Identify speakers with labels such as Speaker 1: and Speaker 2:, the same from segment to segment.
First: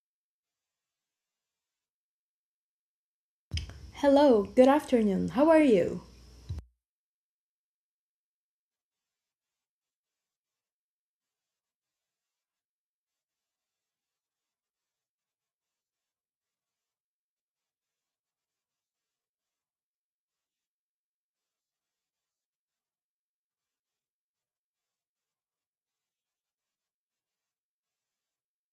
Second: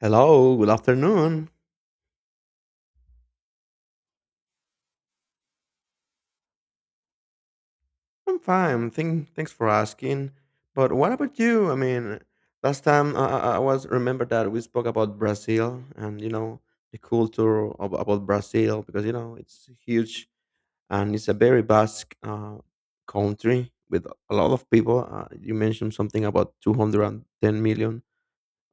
Speaker 1: Hello, good afternoon.
Speaker 2: Hello, good afternoon, how are you?
Speaker 1: I'm fine. Thanks for asking. But what about you? I mean, last time I was remember that we spoke about Brazil, and you know the about Brazil, because you know it's huge and it's a very vast country with a lot of people. You mentioned something about 210 million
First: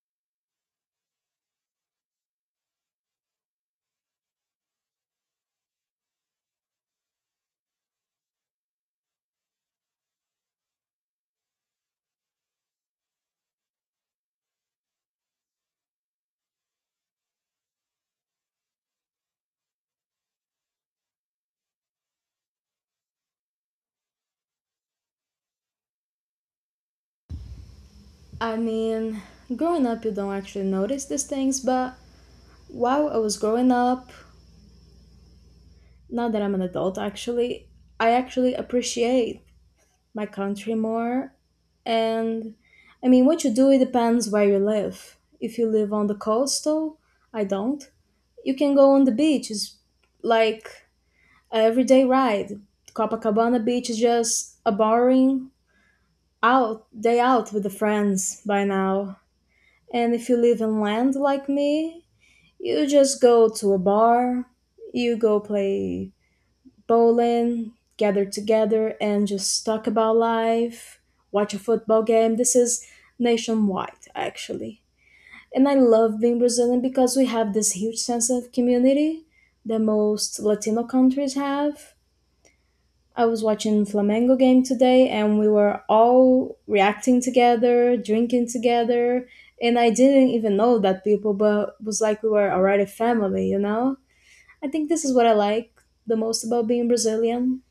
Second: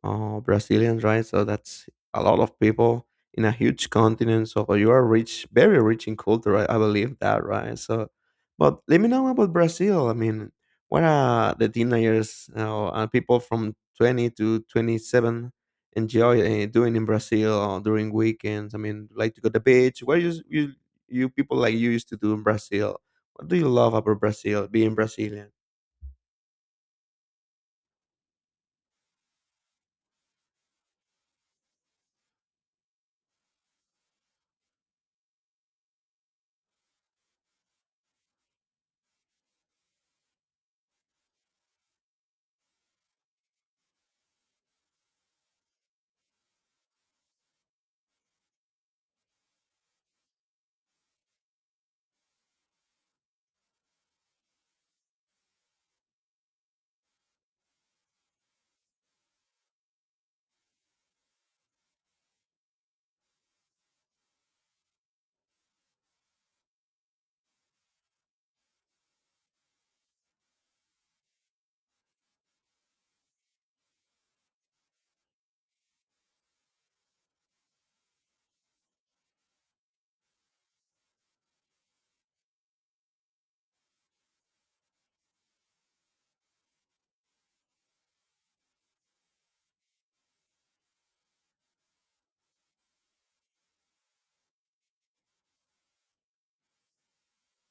Speaker 1: Brazilians, right? So that's a lot of people in a huge continent. So you are rich, very rich in culture. I believe that, right? So, but let me know about Brazil. I mean, what are the teenagers and people from 20 to 27 enjoy doing in Brazil during weekends? I mean, like to go to the beach. What you people like you used to do in Brazil? What do you love about Brazil? Being Brazilian.
Speaker 2: I mean, growing up, you don't actually notice these things, but while I was growing up, now that I'm an adult, actually, I actually appreciate my country more. And I mean, what you do, it depends where you live. If you live on the coastal, I don't. You can go on the beach, it's like a everyday ride. Copacabana Beach is just a boring out day out with the friends by now. And if you live inland like me, you just go to a bar, you go play bowling, gather together and just talk about life, watch a football game. This is nationwide, actually. And I love being Brazilian because we have this huge sense of community that most Latino countries have. I was watching Flamengo game today and we were all reacting together, drinking together, and I didn't even know that people but it was like we were already family, you know? I think this is what I like the most about being Brazilian.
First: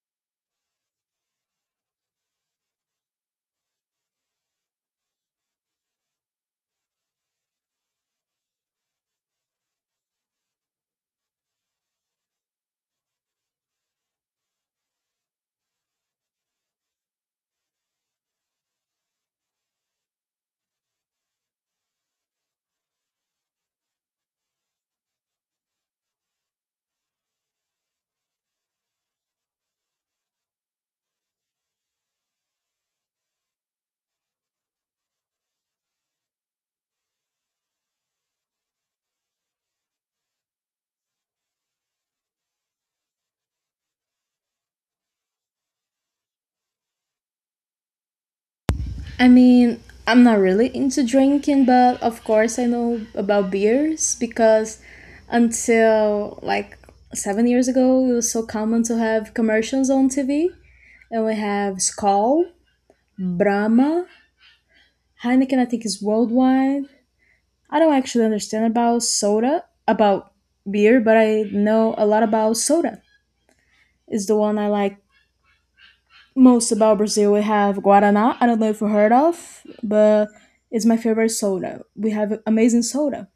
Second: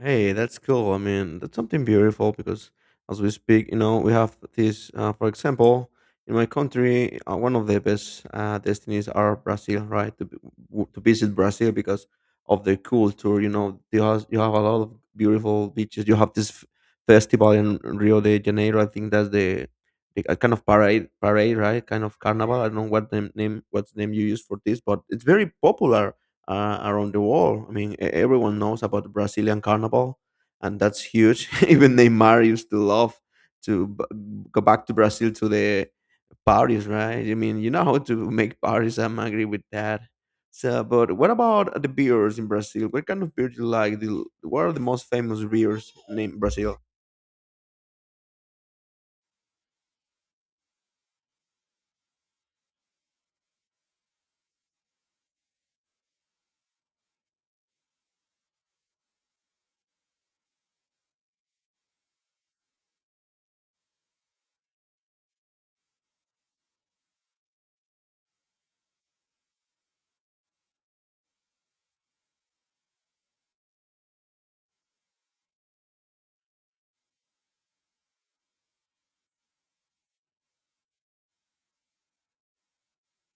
Speaker 1: Hey, that's cool. I mean, that's something beautiful because as we speak, you know, we have this, for example, in my country, one of the best destinies are Brazil, right? To visit Brazil because of their culture, you know, they has, you have a lot of beautiful beaches. You have this festival in Rio de Janeiro. I think that's the a kind of parade, right? Kind of carnival. I don't know what the name, what name you use for this, but it's very popular around the world. I mean, everyone knows about the Brazilian carnival, and that's huge. Even Neymar used to love to b- go back to Brazil to the parties, right? I mean, you know how to make parties. I'm agree with that. So, but what about the beers in Brazil? What kind of beer do you like? What are the most famous beers in Brazil?
Speaker 2: I mean, I'm not really into drinking, but of course I know about beers because until like 7 years ago, it was so common to have commercials on TV and we have Skol, Brahma, Heineken, I think, is worldwide. I don't actually understand about soda, about beer, but I know a lot about soda. It's the one I like most about Brazil. We have Guaraná. I don't know if you heard of, but it's my favorite soda. We have amazing soda.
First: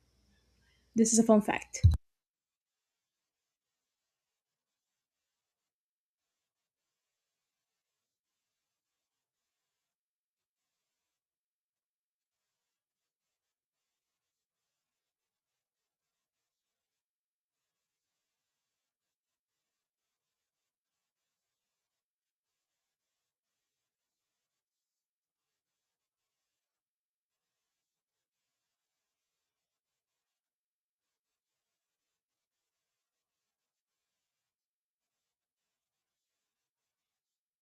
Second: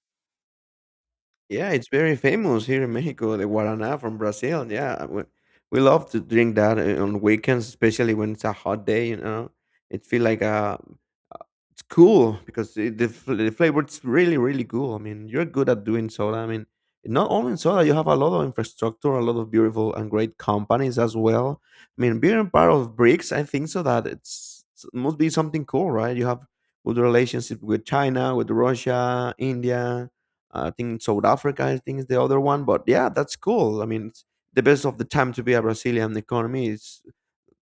Speaker 2: This is a fun
Speaker 1: Yeah,
Speaker 2: fact.
Speaker 1: it's very famous here in Mexico, the Guaraná from Brazil. Yeah, we love to drink that on weekends, especially when it's a hot day, you know. It feels like a it's cool because the the flavor is really really cool. I mean, you're good at doing soda. I mean, not only in soda, you have a lot of infrastructure, a lot of beautiful and great companies as well. I mean, being part of BRICS, I think so that it must be something cool, right? You have good relationship with China, with Russia, India. I think South Africa, I think is the other one. But yeah, that's cool. I mean, it's the best of the time to be a Brazilian economy is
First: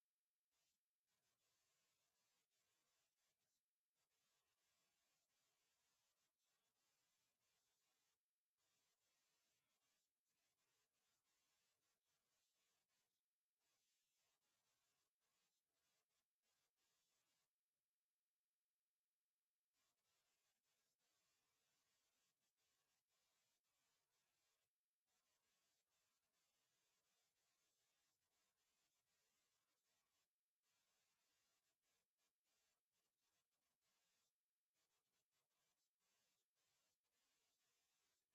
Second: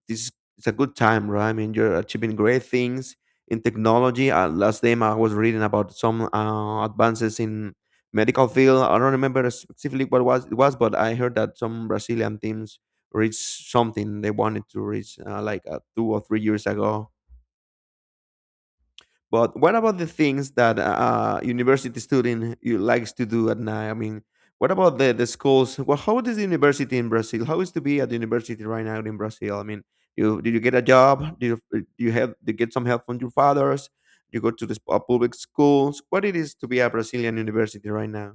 Speaker 1: this is a good time, right? I mean, you're achieving great things in technology. Last time I was reading about some advances in medical field. I don't remember specifically what was it was, but I heard that some Brazilian teams reached something they wanted to reach like 2 or 3 years ago. But what about the things that university student you likes to do at night? I mean, what about the schools? Well, how is the university in Brazil? How is to be at the university right now in Brazil? I mean, you did you get a job? Do you get some help from your fathers? You go to the public schools. What it is to be a Brazilian university right now?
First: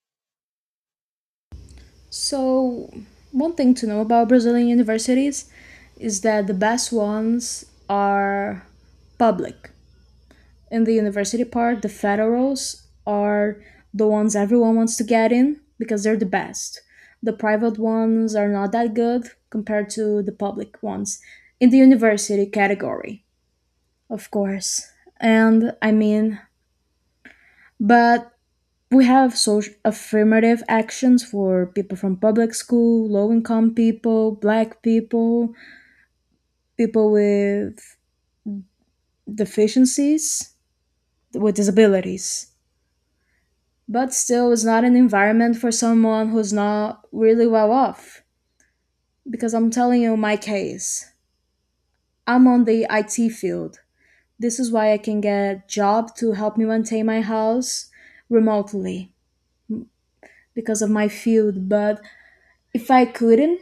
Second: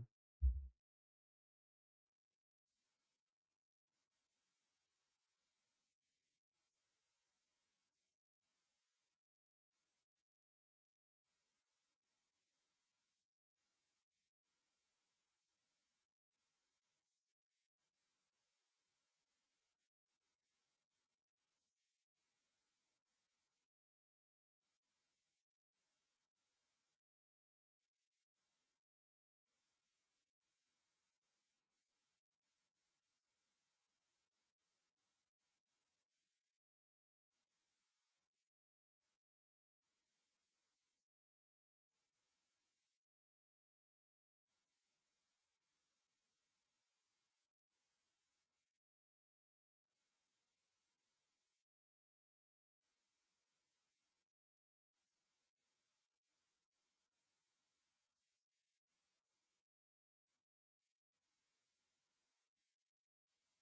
Speaker 2: So, one thing to know about Brazilian universities is that the best ones are public. In the university part, the federals are the ones everyone wants to get in because they're the best. The private ones are not that good compared to the public ones in the university category, of course. And I mean, but we have social affirmative actions for people from public school, low income people, black people, people with deficiencies, with disabilities. But still it's not an environment for someone who's not really well off because I'm telling you my case. I'm on the IT field. This is why I can get a job to help me maintain my house remotely because of my field. But if I couldn't,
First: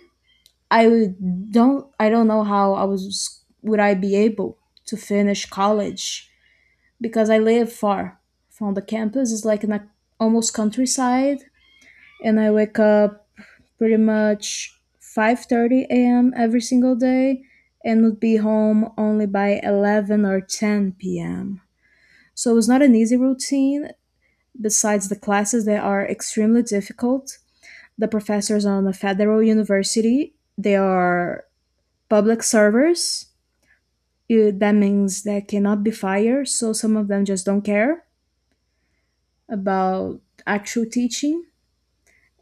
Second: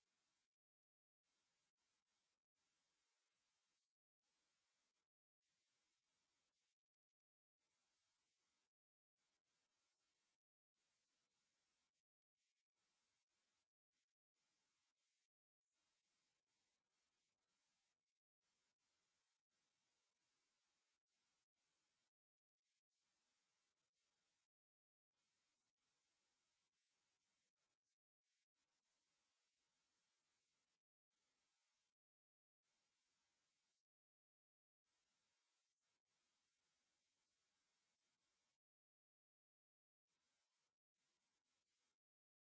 Speaker 2: I don't know how I was would I be able to finish college because I live far from the campus. It's like in a almost countryside. And I wake up pretty much 5:30 a.m. every single day and would be home only by 11 or 10 p.m. So it's not an easy routine besides the classes that are extremely difficult. The professors on a federal university, they are public servers. That means they cannot be fired, so some of them just don't care about actual teaching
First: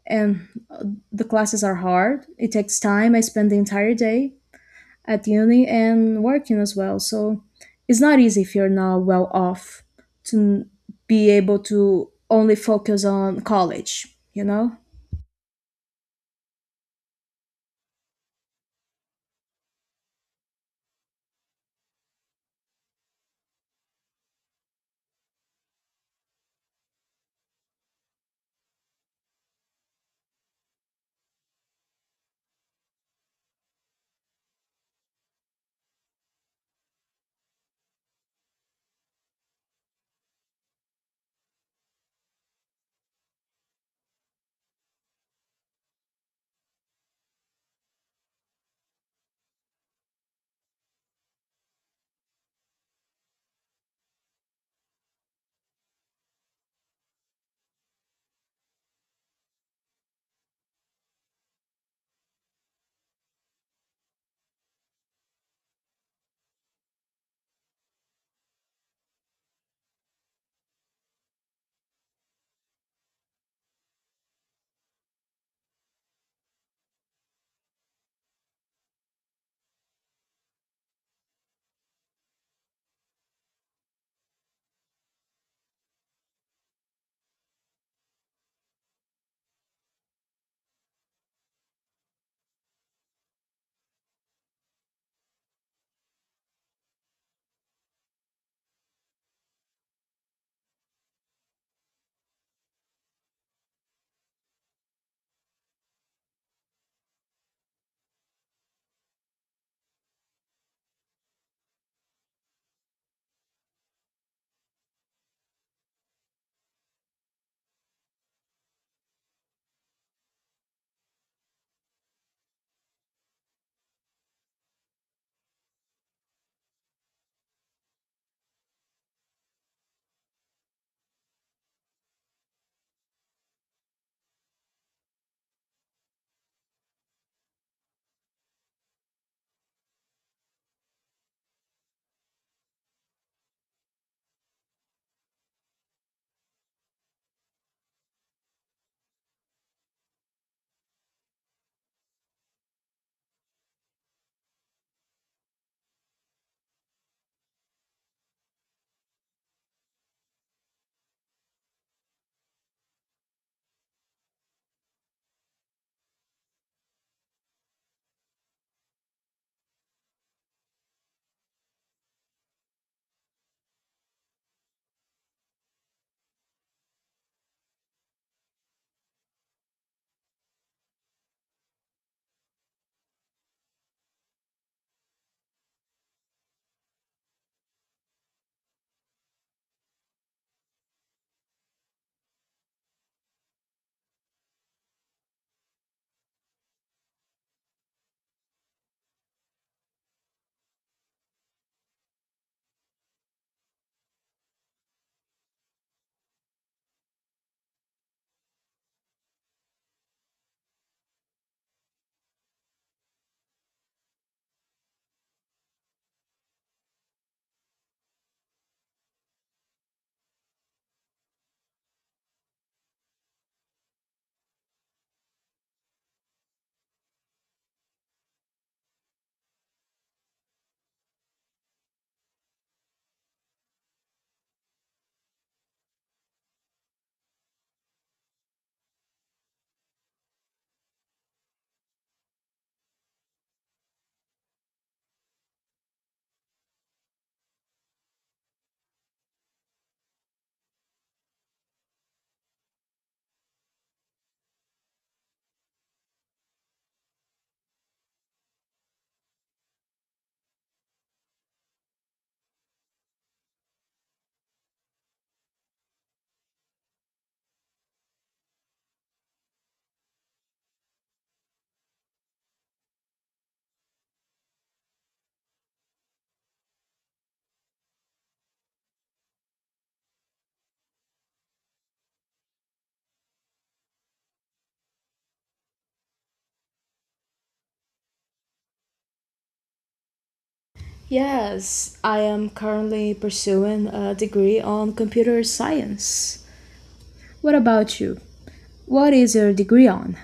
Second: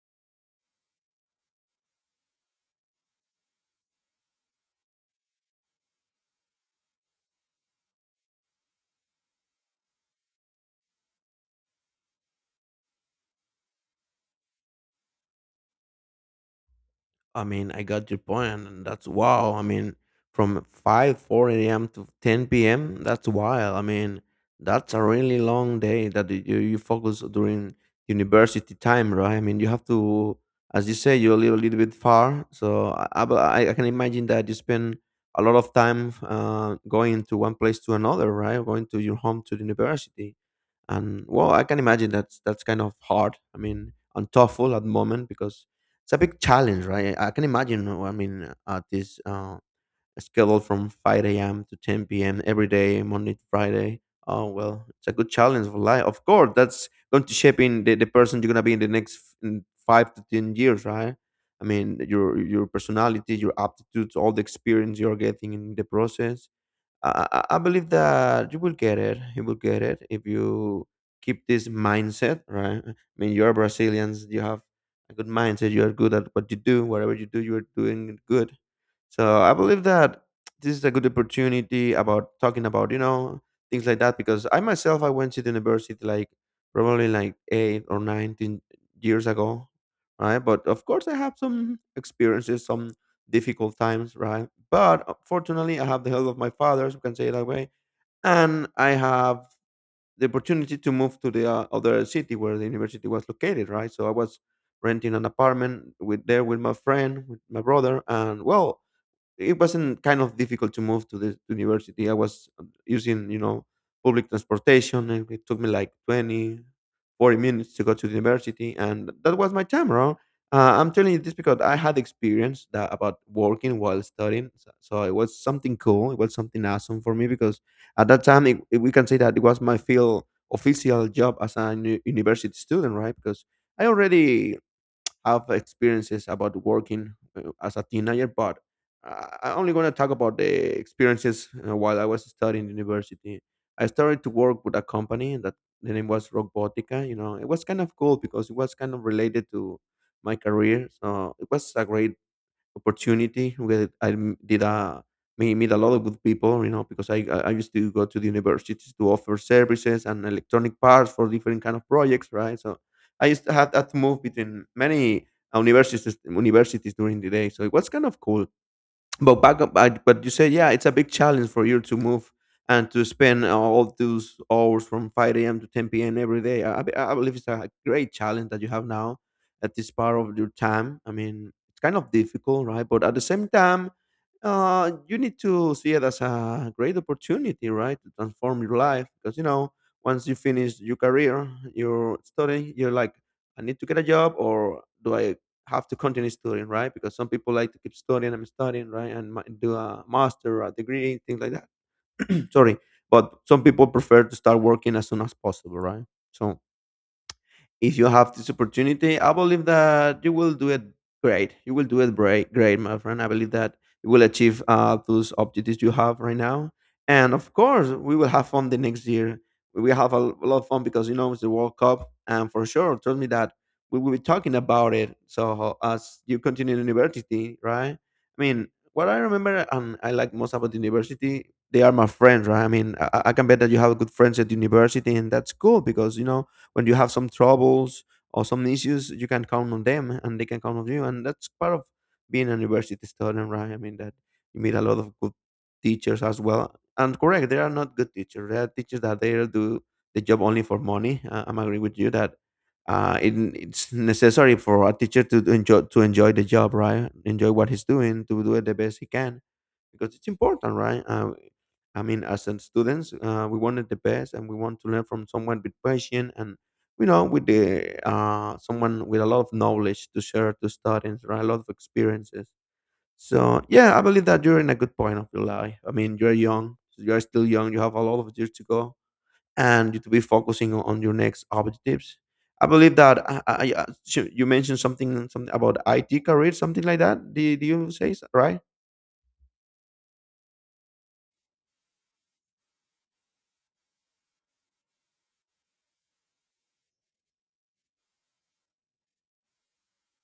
Speaker 2: and the classes are hard. It takes time. I spend the entire day at uni and working as well. So it's not easy if you're not well off to n- be able to only focus on college, you know?
Speaker 1: I mean, I got your point, and that's wow. I mean, from 5, 4 a.m. to 10 p.m., that's wild. I mean, that's a really long day that you focus during university time, right? I mean, you have to, as you say, you live a little bit far. So but I can imagine that you spend a lot of time going to one place to another, right? Going to your home to the university. And well, I can imagine that's kind of hard. I mean, and TOEFL at the moment, because it's a big challenge, right? I can imagine, I mean, at this schedule from 5 a.m to 10 p.m every day, Monday to Friday. Oh well, it's a good challenge for life. Of course that's going to shape in the person you're going to be in the next in 5 to 10 years, right? I mean, your personality, your aptitudes, all the experience you're getting in the process. I believe that you will get it. You will get it if you keep this mindset, right? I mean, you're Brazilians. You have a good mindset. You are good at what you do. Whatever you do, you are doing good. So I believe that this is a good opportunity about talking about, you know, things like that, because I myself I went to the university like probably like 8 or 19 years ago. Right. But of course I have some experiences, some difficult times, right? But fortunately I have the help of my father, so we can say it that way. And I have the opportunity to move to the other city where the university was located, right? So I was renting an apartment with there with my friend, with my brother, and well, it wasn't kind of difficult to move to the university. I was using, you know, public transportation, and it took me like 20, 40 minutes to go to the university. And that was my time around. I'm telling you this because I had experience that about working while studying. So it was something cool. It was something awesome for me because at that time, we can say that it was my field official job as a university student, right? Because I already have experiences about working as a teenager, but I'm only going to talk about the experiences while I was studying university. I started to work with a company that the name was Robotica. You know, it was kind of cool because it was kind of related to my career. So it was a great opportunity where I m- did a me meet a lot of good people, you know, because I used to go to the universities to offer services and electronic parts for different kind of projects, right? So I used to have that move between many uh, universities universities during the day, so it was kind of cool. But back up I- but you said, yeah, it's a big challenge for you to move and to spend all those hours from 5 a.m to 10 p.m every day. I I believe it's a great challenge that you have now at this part of your time. I mean, it's kind of difficult, right? But at the same time, you need to see it as a great opportunity, right, to transform your life, because you know once you finish your career, your study, you're like, I need to get a job, or do I have to continue studying, right? Because some people like to keep studying and studying, right, and do a master or a degree, things like that. Sorry, but some people prefer to start working as soon as possible, right? So if you have this opportunity, I believe that you will do it great. You will do it great, my friend. I believe that you will achieve those objectives you have right now. And of course, we will have fun the next year. We will have a lot of fun, because you know it's the World Cup, and for sure, trust me that we will be talking about it. So as you continue in university, right? I mean, what I remember and I like most about the university, they are my friends, right? I mean, I can bet that you have good friends at university, and that's cool, because you know when you have some troubles or some issues you can count on them, and they can count on you, and that's part of being a university student, right? I mean that you meet a lot of good teachers as well. And correct, there are not good teachers, there are teachers that they do the job only for money. I'm agree with you that it's necessary for a teacher to enjoy the job, right, enjoy what he's doing to do it the best he can, because it's important, right? I mean, as a students, we wanted the best, and we want to learn from someone with passion and you know, with the someone with a lot of knowledge to share to students, right? A lot of experiences. So yeah, I believe that you're in a good point of your life. I mean, you're young, you are still young. You have a lot of years to go, and you to be focusing on your next objectives. I believe that you mentioned something about IT career, something like that. Do you say right?
Speaker 2: Yes, I am currently pursuing a degree on computer science. What about you? What is your degree on?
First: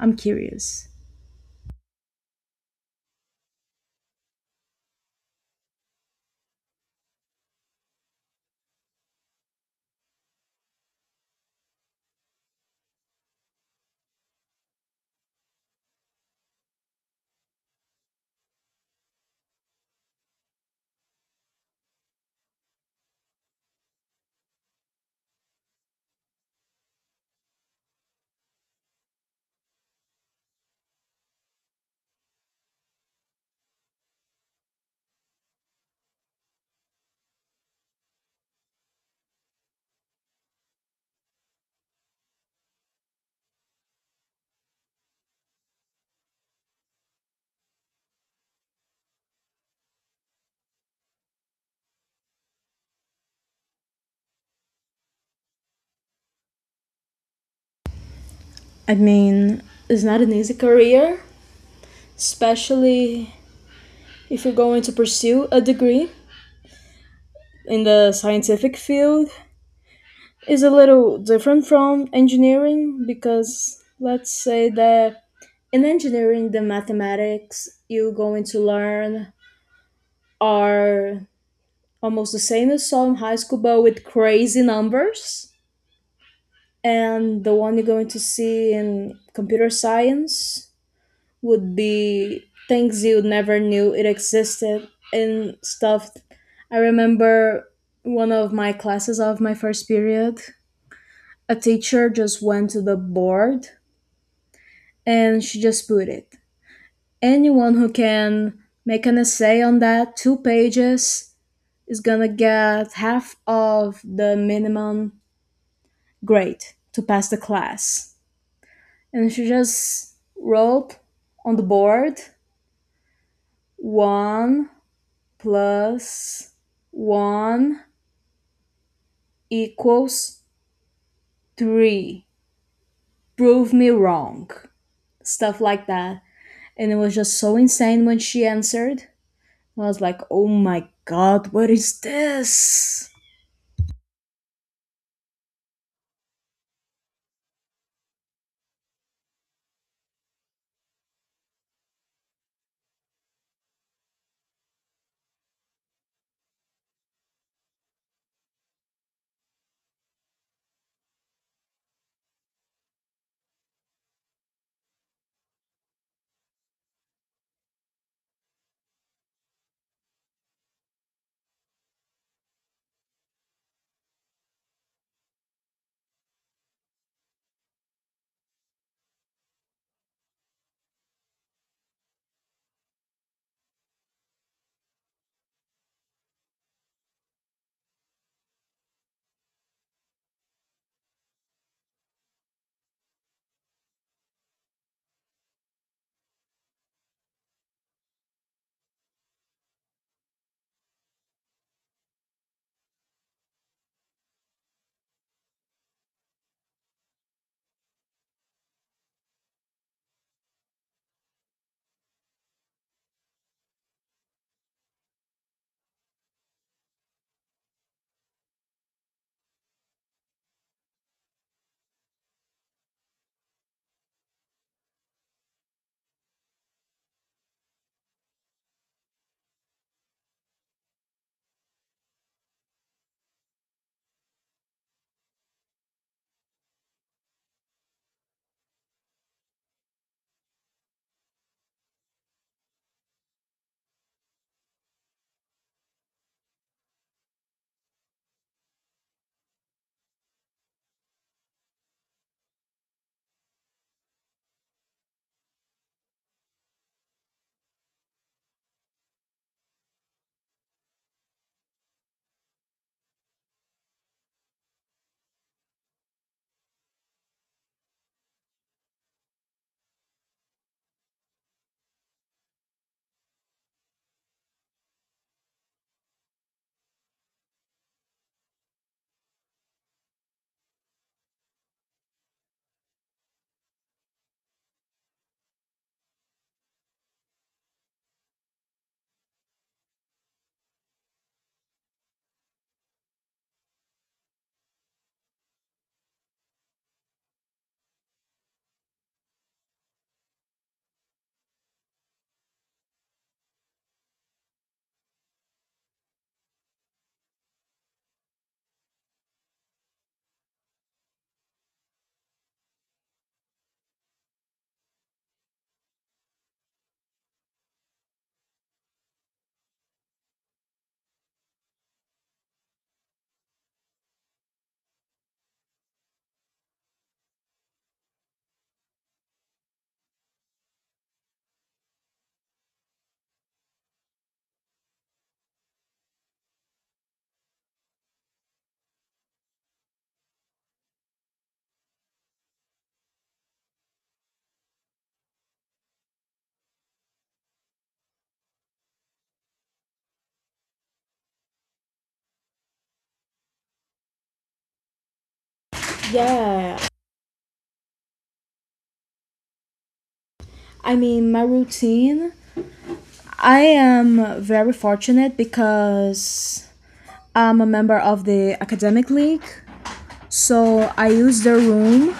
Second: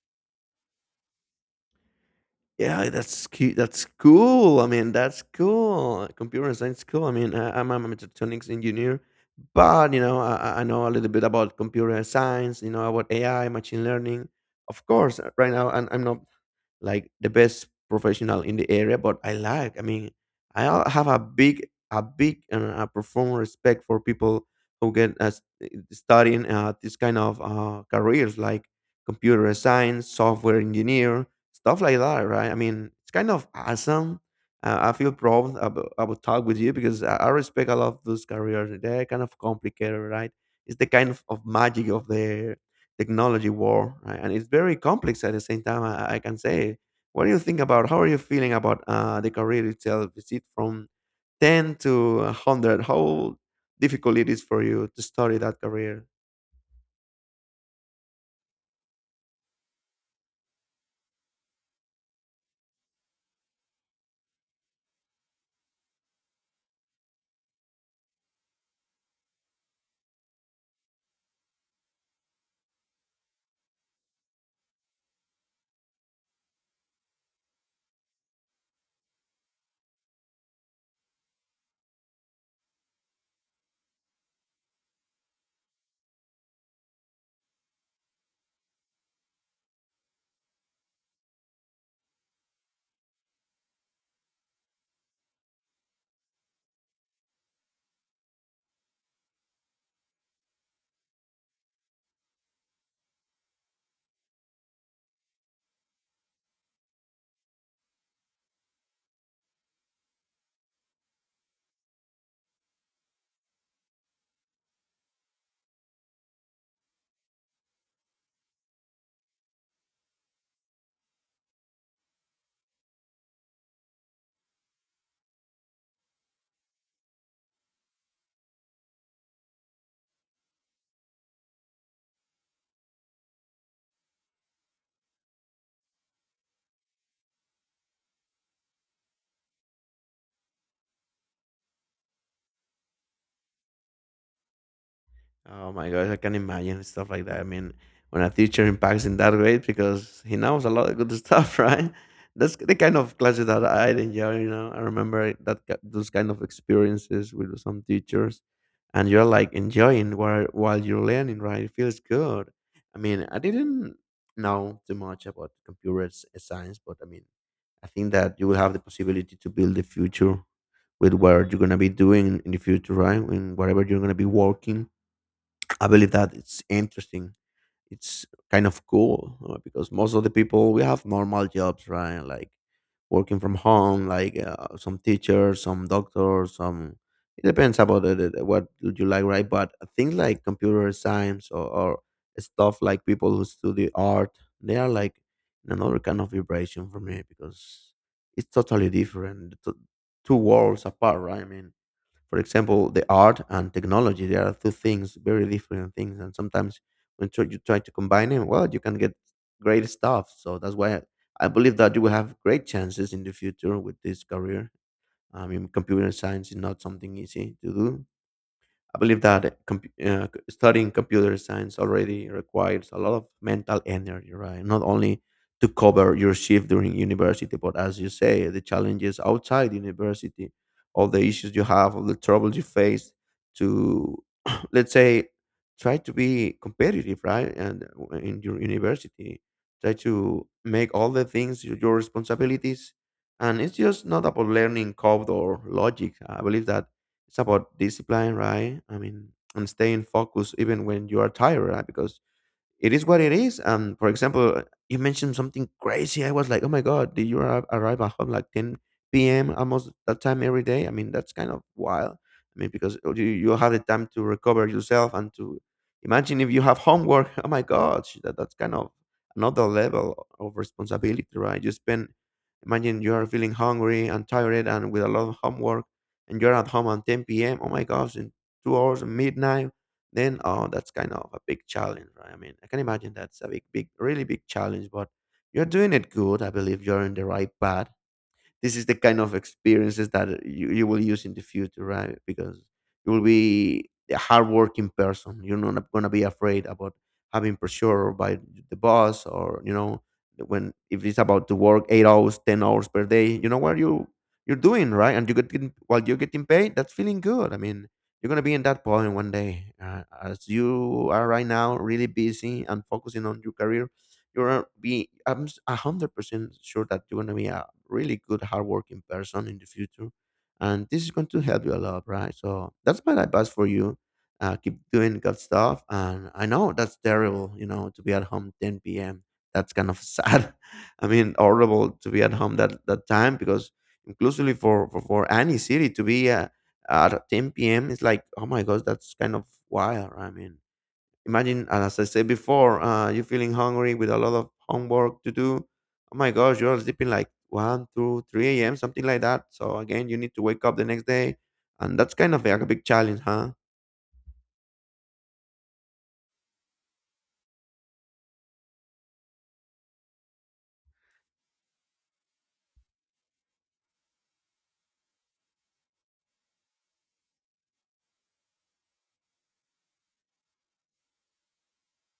Speaker 2: I'm curious.
Speaker 1: Yeah, that's cute. That's cool. I mean, that's cool. Computer science, cool. I mean, I'm a mechatronics engineer, but you know, I know a little bit about computer science. You know, about AI, machine learning. Of course, right now, I'm not like the best professional in the area, but I like, I mean, have a big and a profound respect for people who get as studying this kind of careers like computer science, software engineer, stuff like that, right? I mean, it's kind of awesome. I feel proud about talk with you because I respect a lot of those careers. They're kind of complicated, right? It's the kind of magic of the technology war, right? And it's very complex at the same time. I can say, what do you think about? How are you feeling about the career itself? Is it from ten to a hundred? How difficult it is for you to study that career?
Speaker 2: I mean, it's not an easy career, especially if you're going to pursue a degree in the scientific field is a little different from engineering because let's say that in engineering the mathematics you're going to learn are almost the same as some high school but with crazy numbers and the one you're going to see in computer science would be things you never knew it existed and stuff. I remember one of my classes of my first period, a teacher just went to the board and she just put it. Anyone who can make an essay on that, two pages, is gonna get half of the minimum grade to pass the class. And she just wrote on the board 1 plus 1 equals 3. Prove me wrong. Stuff like that. And it was just so insane when she answered. I was like, oh my god, what is this?
Speaker 1: Oh my gosh, I can imagine stuff like that. I mean, when a teacher impacts in that way, because he knows a lot of good stuff, right? That's the kind of classes that I enjoy. You know, I remember those kind of experiences with some teachers, and you're like enjoying while you're learning, right? It feels good. I mean, I didn't know too much about science, but I mean, I think that you will have the possibility to build the future with what you're gonna be doing in the future, right? And whatever you're gonna be working, I believe that it's interesting. It's kind of cool, because most of the people we have normal jobs, right? Like working from home, like some teachers, some doctors, some. It depends about what you like, right? But things like computer science, or stuff like people who study art, they are like in another kind of vibration for me because it's totally different, two worlds apart, right? I mean, for example, the art and technology, they are two things, very different things. And sometimes when you try to combine them, well, you can get great stuff. So that's why I believe that you will have great chances in the future with this career. I mean, computer science is not something easy to do. I believe that compu studying computer science already requires a lot of mental energy, right? Not only to cover your shift during university, but as you say, the challenges outside university, all the issues you have, all the troubles you face, to let's say try to be competitive, right? And in your university, try to make all the things your responsibilities. And it's just not about learning code or logic. I believe that it's about discipline, right? I mean, and staying focused even when you are tired, right? Because it is what it is. For example, you mentioned something crazy. I was like, oh my god, did you arrive at home like 10 p.m. almost that time every day? I mean, that's kind of wild. I mean, because you have the time to recover yourself and to imagine if you have homework. Oh my god, that's kind of another level of responsibility, right? You spend, imagine you are feeling hungry and tired and with a lot of homework, and you're at home at 10 p.m. Oh my gosh, in 2 hours midnight, then oh, that's kind of a big challenge, right? I mean, I can imagine that's a big really big challenge. But you're doing it good. I believe you're in the right path. This is the kind of experiences that you will use in the future, right? Because you will be a hardworking person. You're not going to be afraid about having pressure by the boss, or you know, when if it's about to work 8 hours, 10 hours per day, you know what you're doing, right? And you get while you're getting paid. That's feeling good. I mean, you're gonna be in that point one day. As you are right now, really busy and focusing on your career, you're gonna be. 100% sure that you're gonna be really good, hardworking person in the future. And this is going to help you a lot, right? So that's my advice for you. Keep doing good stuff. And I know that's terrible, you know, to be at home 10 p.m. That's kind of sad. I mean, horrible to be at home that time because inclusively for, for any city to be at 10 p.m. It's like, oh my gosh, that's kind of wild, right? I mean, imagine, as I said before, you feeling hungry with a lot of homework to do. Oh my gosh, you're sleeping like one, 2, 3 a.m., something like that. So again, you need to wake up the next day. And that's kind of like a big challenge, huh?
Speaker 2: Yeah. I mean, my routine. I am very fortunate because I'm a member of the academic league. So I use their room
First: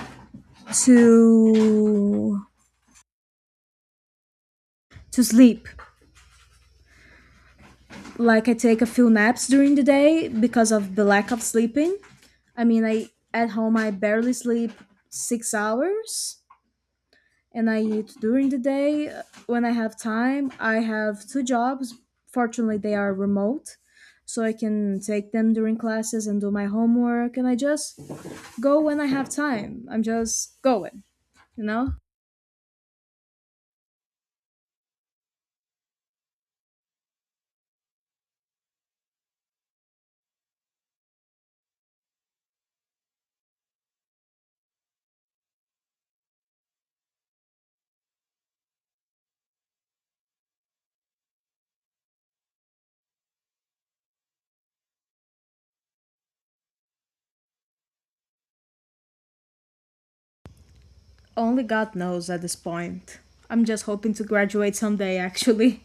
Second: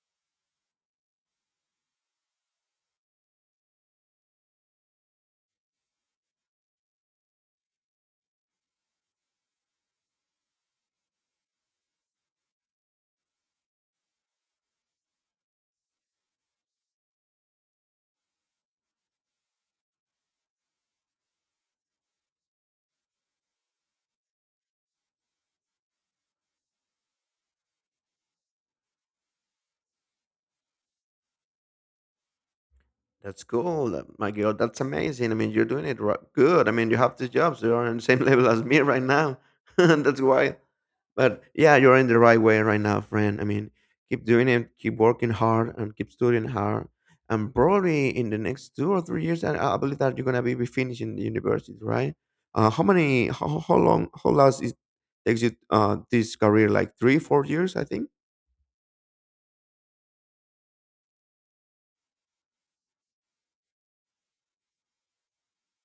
Speaker 2: to to sleep like I take a few naps during the day because of the lack of sleeping. I mean, I at home I barely sleep 6 hours and I eat during the day when I have time. I have two jobs. Fortunately, they are remote, so I can take them during classes and do my homework and I just go when I have time. I'm just going, you know?
Speaker 1: That's cool. My girl, that's amazing. I mean, you're doing it good. I mean, you have this job, so you're on the same level as me right now. That's why. But yeah, you're in the right way right now, friend. I mean, keep doing it, keep working hard, and keep studying hard. And probably in the next 2 or 3 years, I believe that you're gonna be finishing the university, right? How many? How long? How long is takes you this career? Like three, 4 years, I think.
Speaker 2: Only God knows at this point. I'm just hoping to graduate someday actually.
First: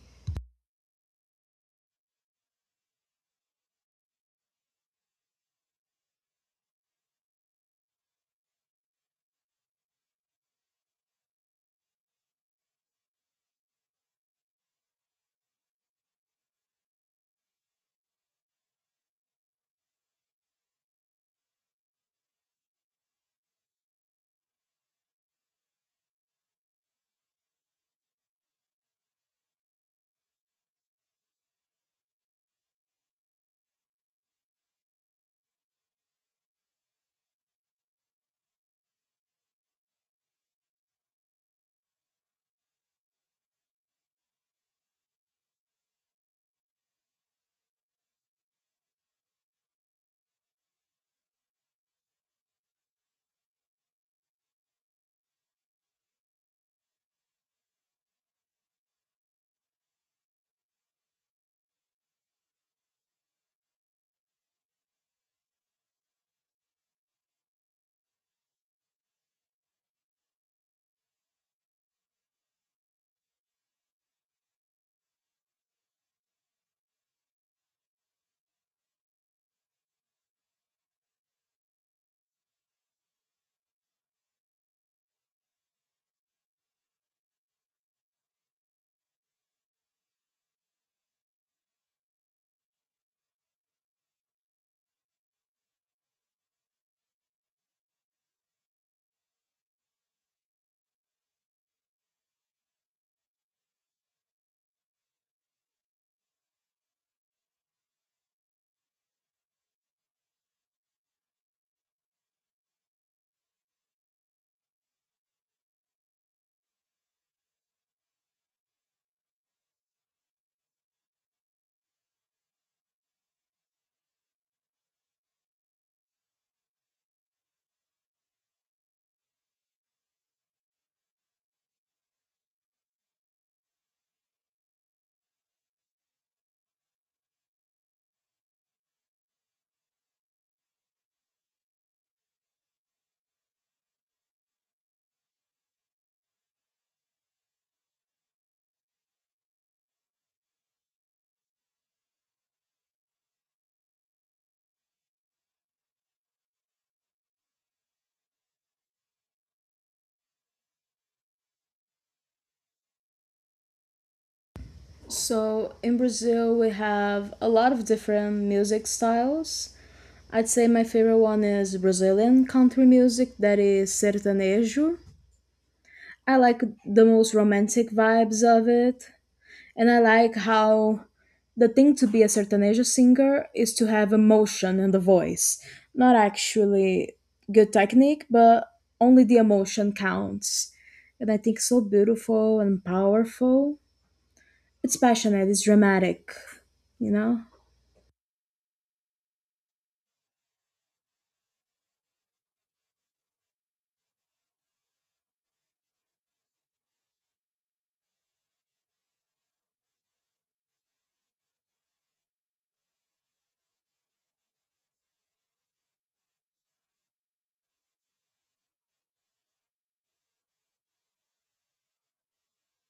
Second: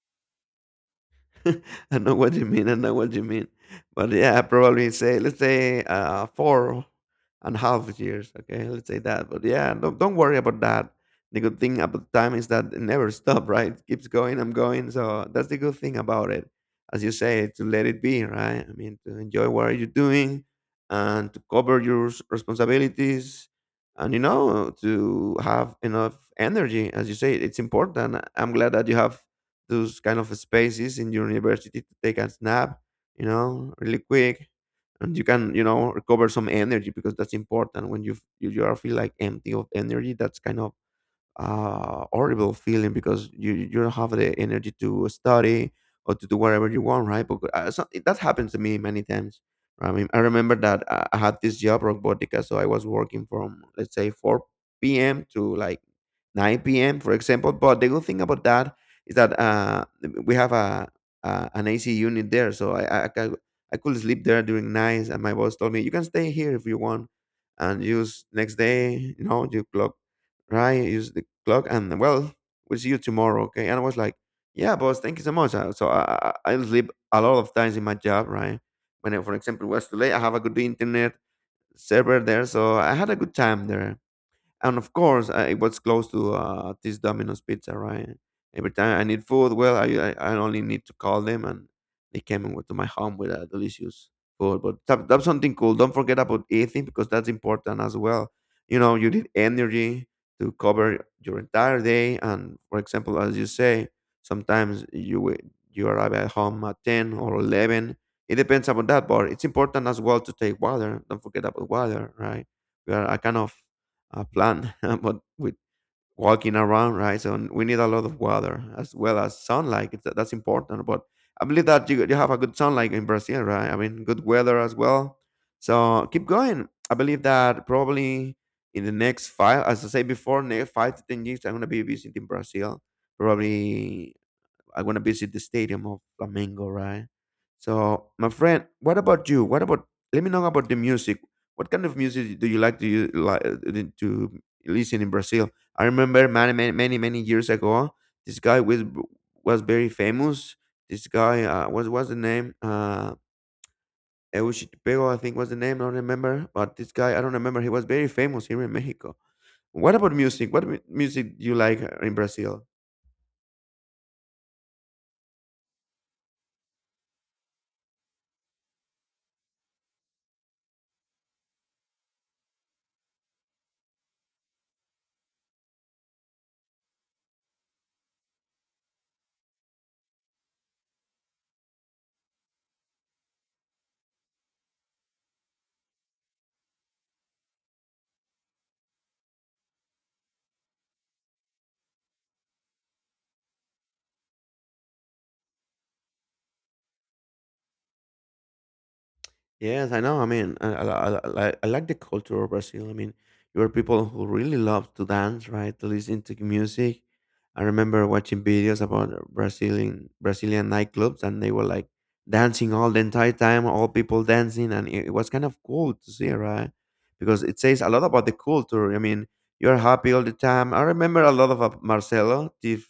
Speaker 1: I know what you mean. I know what you mean. But yeah, probably say let's say four and a half years. Okay, let's say that. But yeah, don't worry about that. The good thing about time is that it never stops, right? It keeps going. I'm going. So that's the good thing about it. As you say, to let it be, right? I mean, to enjoy what you're doing and to cover your responsibilities, and you know, to have enough energy. As you say, it's important. I'm glad that you have those kind of spaces in your university to take a nap, you know, really quick, and you can, you know, recover some energy because that's important when you you are feel like empty of energy. That's kind of horrible feeling because you don't have the energy to study or to do whatever you want, right? But so, that happens to me many times. I mean, I remember that I had this job, Robotica, so I was working from let's say 4 p.m. to like 9 p.m. for example. But the good thing about that is that we have a an AC unit there, so I could sleep there during nights, and my boss told me you can stay here if you want, and use next day. You know, you clock, right? Use the clock, and well, we'll see you tomorrow, okay? And I was like, yeah, boss, thank you so much. So I sleep a lot of times in my job, right? When, I, for example, was too late, I have a good internet server there, so I had a good time there. And of course, I it was close to this Domino's pizza, right? Every time I need food, well I only need to call them, and they came and went to my home with a delicious food. But that's something cool. Don't forget about eating, because that's important as well. You know, you need energy to cover your entire day. And for example, as you say, sometimes you arrive at home at 10 or 11. It depends upon that, but it's important as well to take water. Don't forget about water, right? We are a kind of a plant, but with walking around, right? So we need a lot of water as well as sunlight. That's important. But I believe that you have a good sunlight in Brazil, right? I mean, good weather as well. So keep going. I believe that probably in the next five, as I said before, next 5 to 10 years, I'm gonna be visiting Brazil. Probably I want to visit the stadium of Flamengo, right? So, my friend, what about you? What about? Let me know about the music. What kind of music do you like to like to listen in Brazil? I remember many years ago, this guy was very famous. This guy, what was the name? Euchitepeo, I think was the name. I don't remember, but this guy, I don't remember. He was very famous here in Mexico. What about music? Music do you like in Brazil?
Speaker 2: So in Brazil, we have a lot of different music styles. I'd say my favorite one is Brazilian country music, that is sertanejo. I like the most romantic vibes of it, and I like how the thing to be a sertanejo singer is to have emotion in the voice, not actually good technique, but only the emotion counts. And I think so beautiful and powerful. It's passionate, it's dramatic, you know?
Speaker 1: Yes, I know. I mean, I I like the culture of Brazil. I mean, you are people who really love to dance, right? To listen to music. I remember watching videos about Brazilian nightclubs, and they were like dancing all the entire time, all people dancing, and it was kind of cool to see, right? Because it says a lot about the culture. I mean, you're happy all the time. I remember a lot of Marcelo, the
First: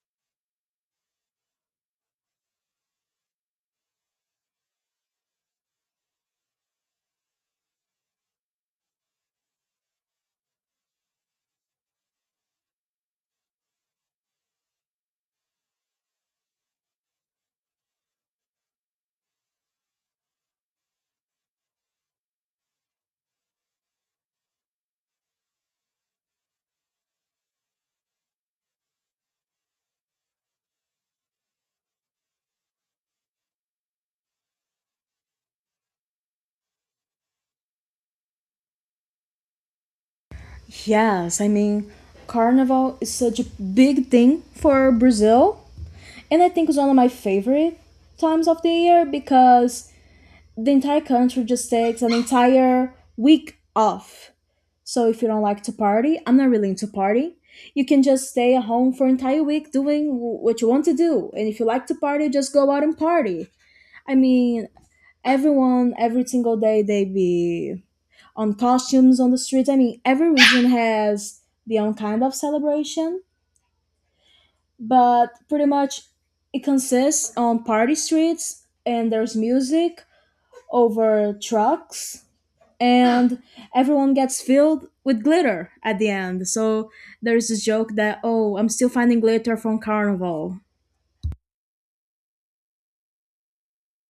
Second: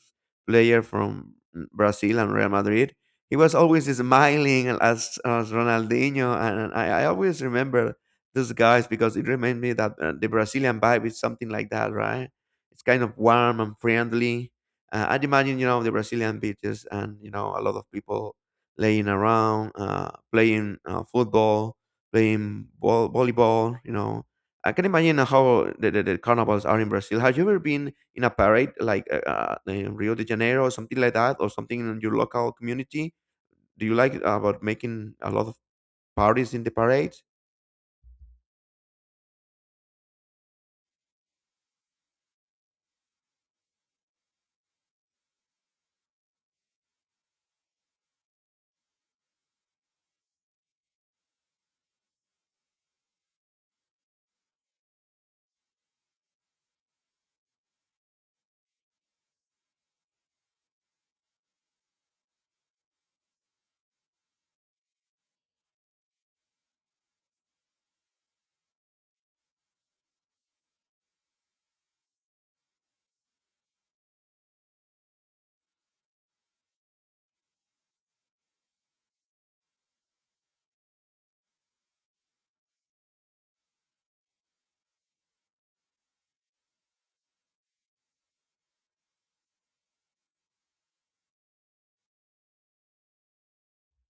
Speaker 1: player from Brazil and Real Madrid. He was always smiling, as Ronaldinho, and I always remember these guys because it reminded me that the Brazilian vibe is something like that, right? It's kind of warm and friendly. I'd imagine you know the Brazilian beaches, and you know, a lot of people laying around, playing football, playing volleyball. You know, I can imagine how the carnivals are in Brazil. Have you ever been in a parade like in Rio de Janeiro or something like that, or something in your local community? Do you like about making a lot of parties in the parade?
Speaker 2: Yes, I mean, Carnival is such a big thing for Brazil, and I think it's one of my favorite times of the year because the entire country just takes an entire week off. So if you don't like to party, I'm not really into partying. You can just stay at home for an entire week doing what you want to do, and if you like to party, just go out and party. I mean, everyone every single day they be on costumes on the streets. I mean, every region has their own kind of celebration, but pretty much it consists on party streets and there's music over trucks and everyone gets filled with glitter at the end. So there's this joke that oh, I'm still finding glitter from carnival.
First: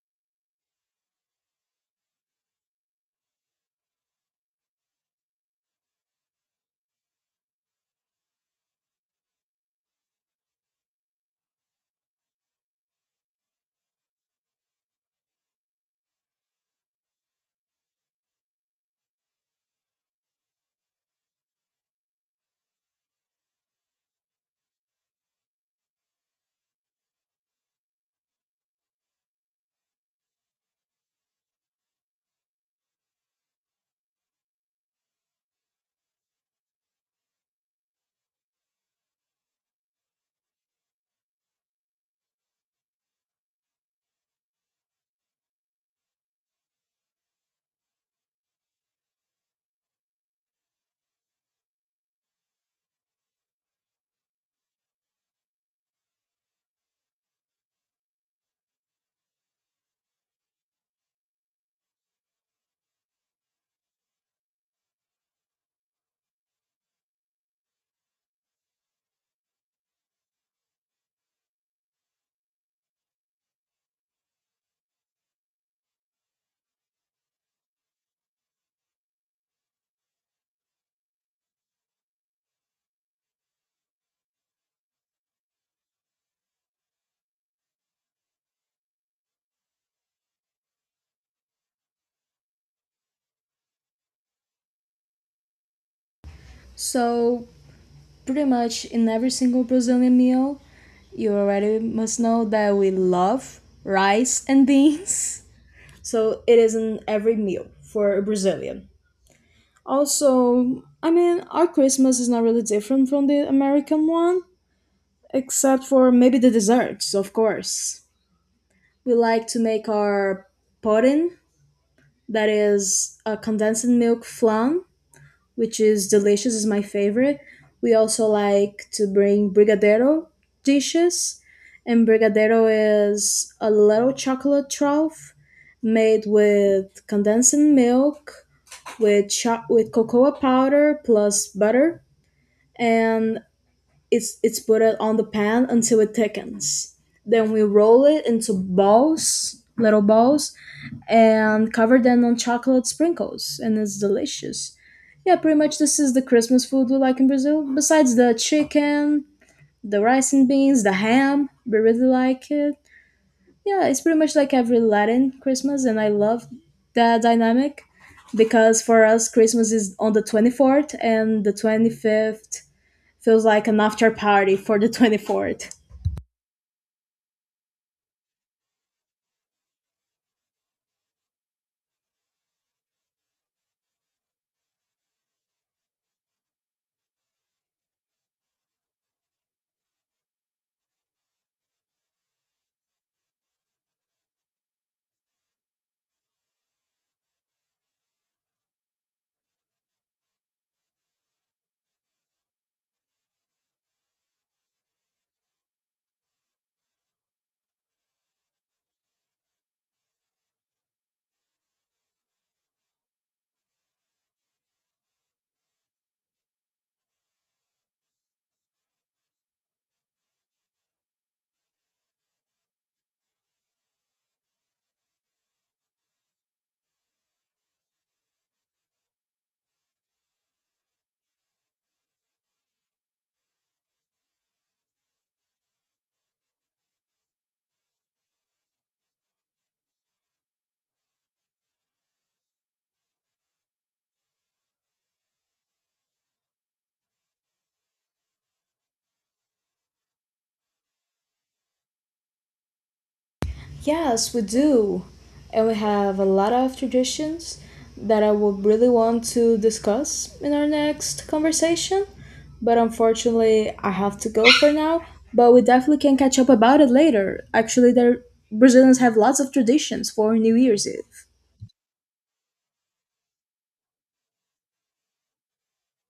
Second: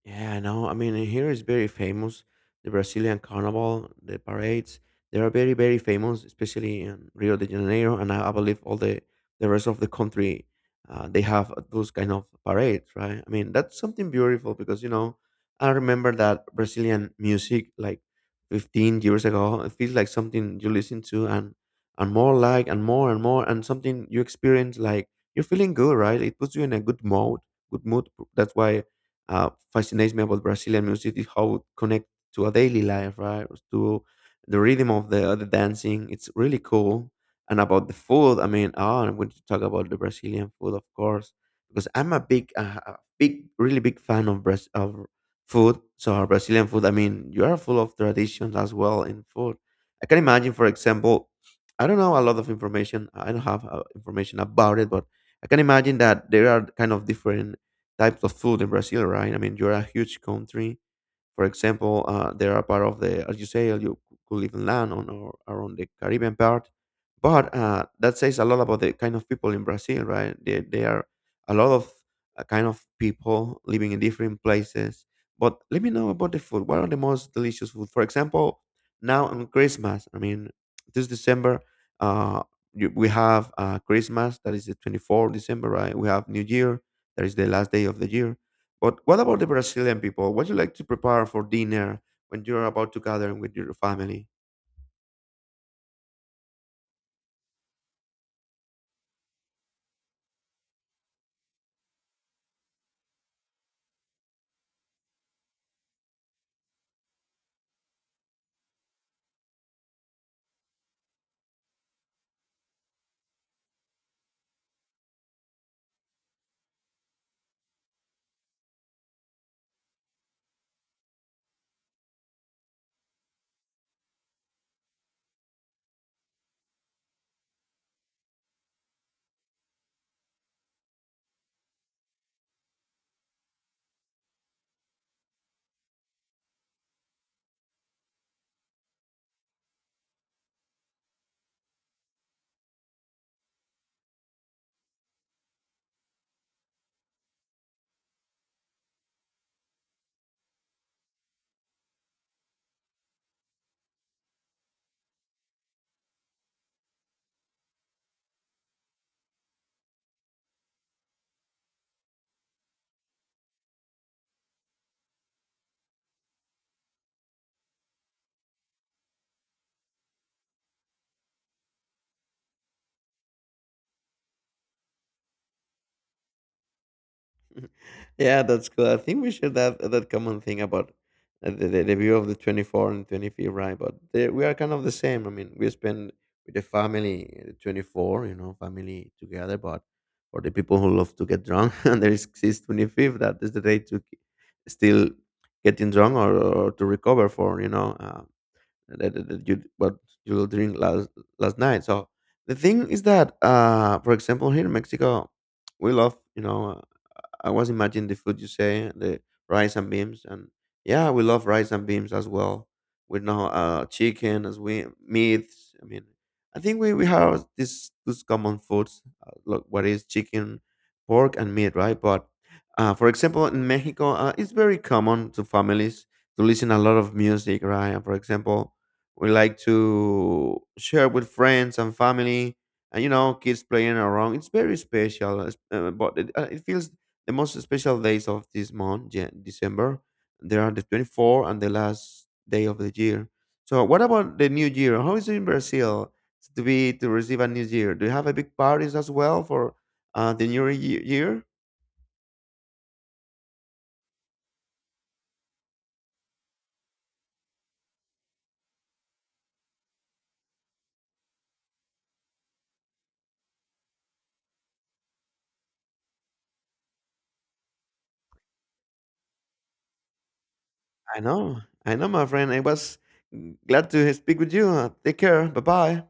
Speaker 1: Yeah. No, I mean, here is very famous the Brazilian carnival, the parades. They are very, very famous, especially in Rio de Janeiro, and I believe all the rest of the country. They have those kind of parades, right? I mean, that's something beautiful because, you know, I remember that Brazilian music like 15 years ago. It feels like something you listen to, and more like and more and more and something you experience, like you're feeling good, right? It puts you in a good good mood. That's why fascinates me about Brazilian music is how it connects to a daily life, right? To the rhythm of the dancing. It's really cool. And about the food, I mean, oh, I'm going to talk about the Brazilian food, of course, because I'm really big fan of food. So our Brazilian food, I mean, you are full of traditions as well in food. I can imagine, for example, I don't know a lot of information. I don't have information about it, but I can imagine that there are kind of different types of food in Brazil, right? I mean, you're a huge country. For example, they are part of the, as you say, you could even land on or around the Caribbean part. But that says a lot about the kind of people in Brazil, right? They are a lot of kind of people living in different places. But let me know about the food. What are the most delicious food? For example, now on Christmas, I mean, this December, uh, we have Christmas, that is the 24th December, right? We have New Year, that is the last day of the year. But what about the Brazilian people? What do you like to prepare for dinner when you're about to gather with your family?
Speaker 2: So pretty much in every single Brazilian meal, you already must know that we love rice and beans. So it is in every meal for a Brazilian. Also, I mean, our Christmas is not really different from the American one, except for maybe the desserts, of course. We like to make our pudding, that is a condensed milk flan, which is delicious, is my favorite. We also like to bring brigadeiro dishes, and brigadeiro is a little chocolate trough made with condensed milk with cocoa powder plus butter, and it's put it on the pan until it thickens. Then we roll it into balls, little balls, and cover them on chocolate sprinkles, and it's delicious. Yeah, pretty much this is the Christmas food we like in Brazil. Besides the chicken, the rice and beans, the ham, we really like it. Yeah, it's pretty much like every Latin Christmas, and I love that dynamic because for us, Christmas is on the 24th, and the 25th feels like an after party for the 24th.
Speaker 1: Yeah, that's cool. I think we share that common thing about the view of the 24th and 25th, right? But they, we are kind of the same. I mean, we spend with the family, 24, you know, family together. But for the people who love to get drunk, and there exists 25, that is the day to still getting drunk, or to recover for, you know. That, that, that you what you drink last night. So the thing is that, for example, here in Mexico, we love, you know, I was imagining the food you say, the rice and beans, and yeah, we love rice and beans as well. We know chicken as we meats. I mean, I think we have this these common foods. Look, what is chicken, pork, and meat, right? But for example, in Mexico, it's very common to families to listen a lot of music, right? And for example, we like to share with friends and family, and you know, kids playing around, it's very special, but it, it feels the most special days of this month, December, there are the 24 and the last day of the year. So, what about the New Year? How is it in Brazil to be to receive a New Year? Do you have a big parties as well for the Year?
Speaker 2: Yes, we do. And we have a lot of traditions that I would really want to discuss in our next conversation, but unfortunately, I have to go for now. But we definitely can catch up about it later. Actually, there, Brazilians have lots of traditions for New Year's Eve.
Speaker 1: I know, my friend. I was glad to speak with you. Take care. Bye bye.